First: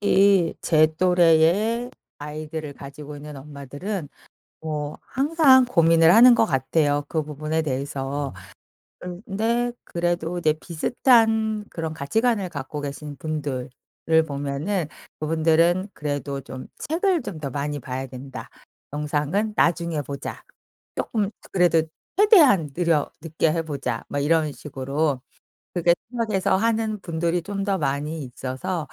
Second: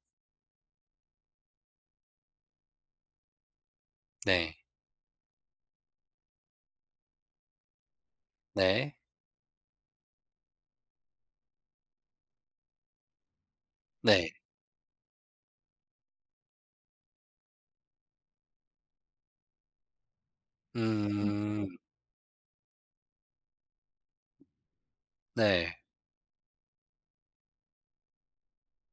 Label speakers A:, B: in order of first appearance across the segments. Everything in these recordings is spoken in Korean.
A: 이 제 또래의 아이들을 가지고 있는 엄마들은
B: 네.
A: 뭐 항상 고민을 하는 것 같아요 그 부분에 대해서.
B: 네.
A: 근데 그래도 이제 비슷한 그런 가치관을 갖고 계신 분들을
B: 네.
A: 보면은 그분들은 그래도 좀 '책을 좀 더 많이 봐야 된다. 영상은 나중에 보자.' 쪼끔
B: 음.
A: 그래도 '최대한 느려 늦게 해 보자.' 막 이런 식으로
B: 네.
A: 그렇게 생각해서 하는 분들이 좀 더 많이 있어서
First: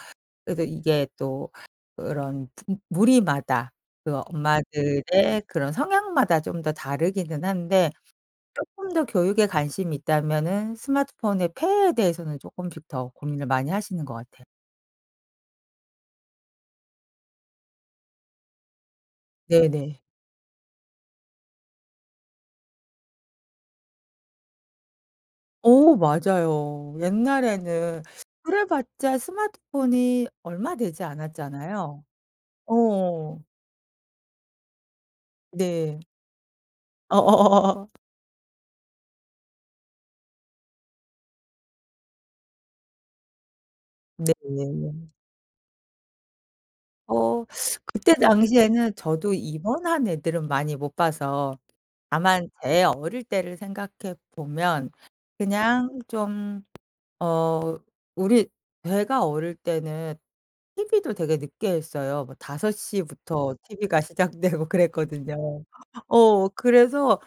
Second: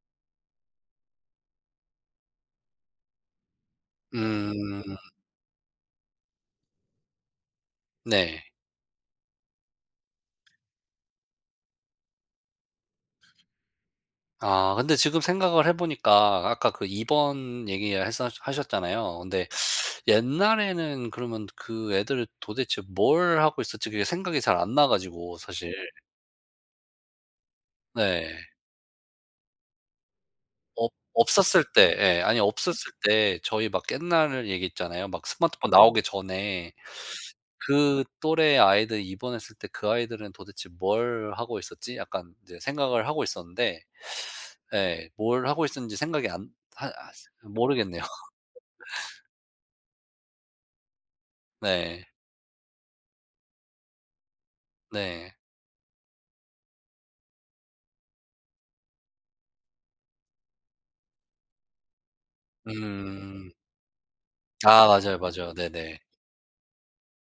A: 그래서 이게 또 그런 부 무리마다 그
B: 음.
A: 엄마들의 그런 성향마다 좀 더 다르기는 한데
B: 네.
A: 쪼끔 더 교육에 관심이 있다면은 스마트폰의 폐해에 대해서는 쪼끔씩 더 고민을 많이 하시는 것 같아요.
B: 아 근데 지금 생각을 해 보니까 아까 그 입원 얘기 했었 하셨잖아요. 근데
A: 네네.
B: '옛날에는 그러면 그 애들 도대체 뭘 하고 있었지?' 그게 생각이 잘 안 나가지고 사실.
A: 어 맞아요. 옛날에는
B: 네.
A: 그래 봤자 스마트폰이 얼마
B: 없
A: 되지
B: 없었을 때
A: 않았잖아요.
B: 예 아니 없었을 때
A: 어.
B: 저희 막 옛날 얘기 있잖아요. 막 스마트폰
A: 네.
B: 나오기 전에
A: 어어어어어.
B: '그 또래 아이들 입원했을 때 그 아이들은 도대체 뭘 하고 있었지?' 약간 이제 생각을 하고 있었는데 예
A: 네.
B: 뭘 하고 있었는지 생각이 안 하 아
A: 어
B: 모르겠네요.
A: 그때 당시에는 저도 입원한 애들은 많이 못 봐서
B: 네.
A: 다만 제 어릴 때를 생각해 보면
B: 네.
A: 그냥 좀 어 우리 제가 어릴 때는 티비도 되게 늦게 했어요. 뭐 5:00
B: 음.
A: 부터 티비가 시작되고
B: 아 맞아요, 맞아요.
A: 그랬거든요.
B: 네네.
A: 어 그래서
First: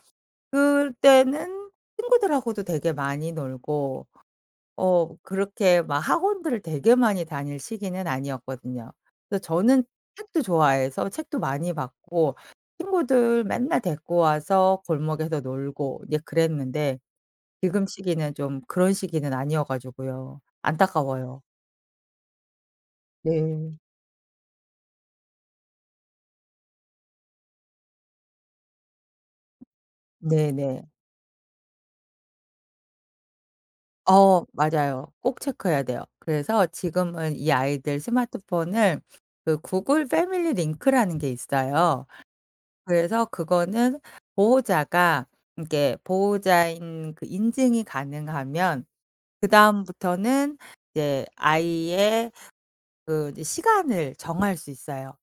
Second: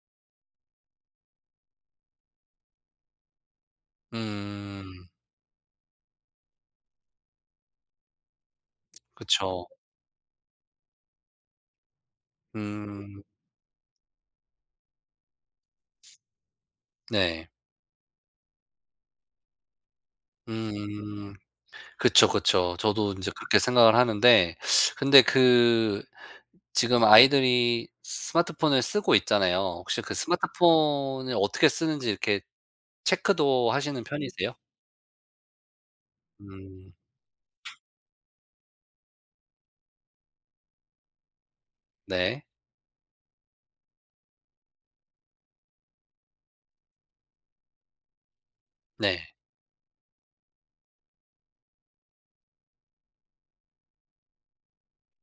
A: 그때는 친구들하고도 되게 많이 놀고
B: 음.
A: 어 그렇게 막 학원들을 되게 많이 다닐 시기는 아니었거든요. 근데
B: 그쵸.
A: 저는 책도 좋아해서 책도 많이 봤고
B: 음.
A: 친구들 맨날 데리고 와서 골목에서 놀고 이제 그랬는데
B: 네.
A: 지금 시기는 좀 그런 시기는 아니어 가지고요.
B: 음.
A: 안타까워요.
B: 그쵸, 그쵸. 저도 인제 그렇게
A: 네.
B: 생각을 하는데 근데 그 지금 아이들이 스마트폰을 쓰고 있잖아요. 혹시 그
A: 네네.
B: 스마트폰을 어떻게 쓰는지 이렇게 체크도 하시는
A: 어
B: 편이세요?
A: 맞아요. 꼭 체크해야 돼요. 그래서
B: 음.
A: 지금은 이 아이들 스마트폰을 그 구글 패밀리 링크라는 게 있어요.
B: 네.
A: 그래서 그거는 보호자가 그러니까 보호자인 그 인증이 가능하면
B: 네.
A: 그다음부터는 이제 아이의 그 이제 시간을 정할 수 있어요.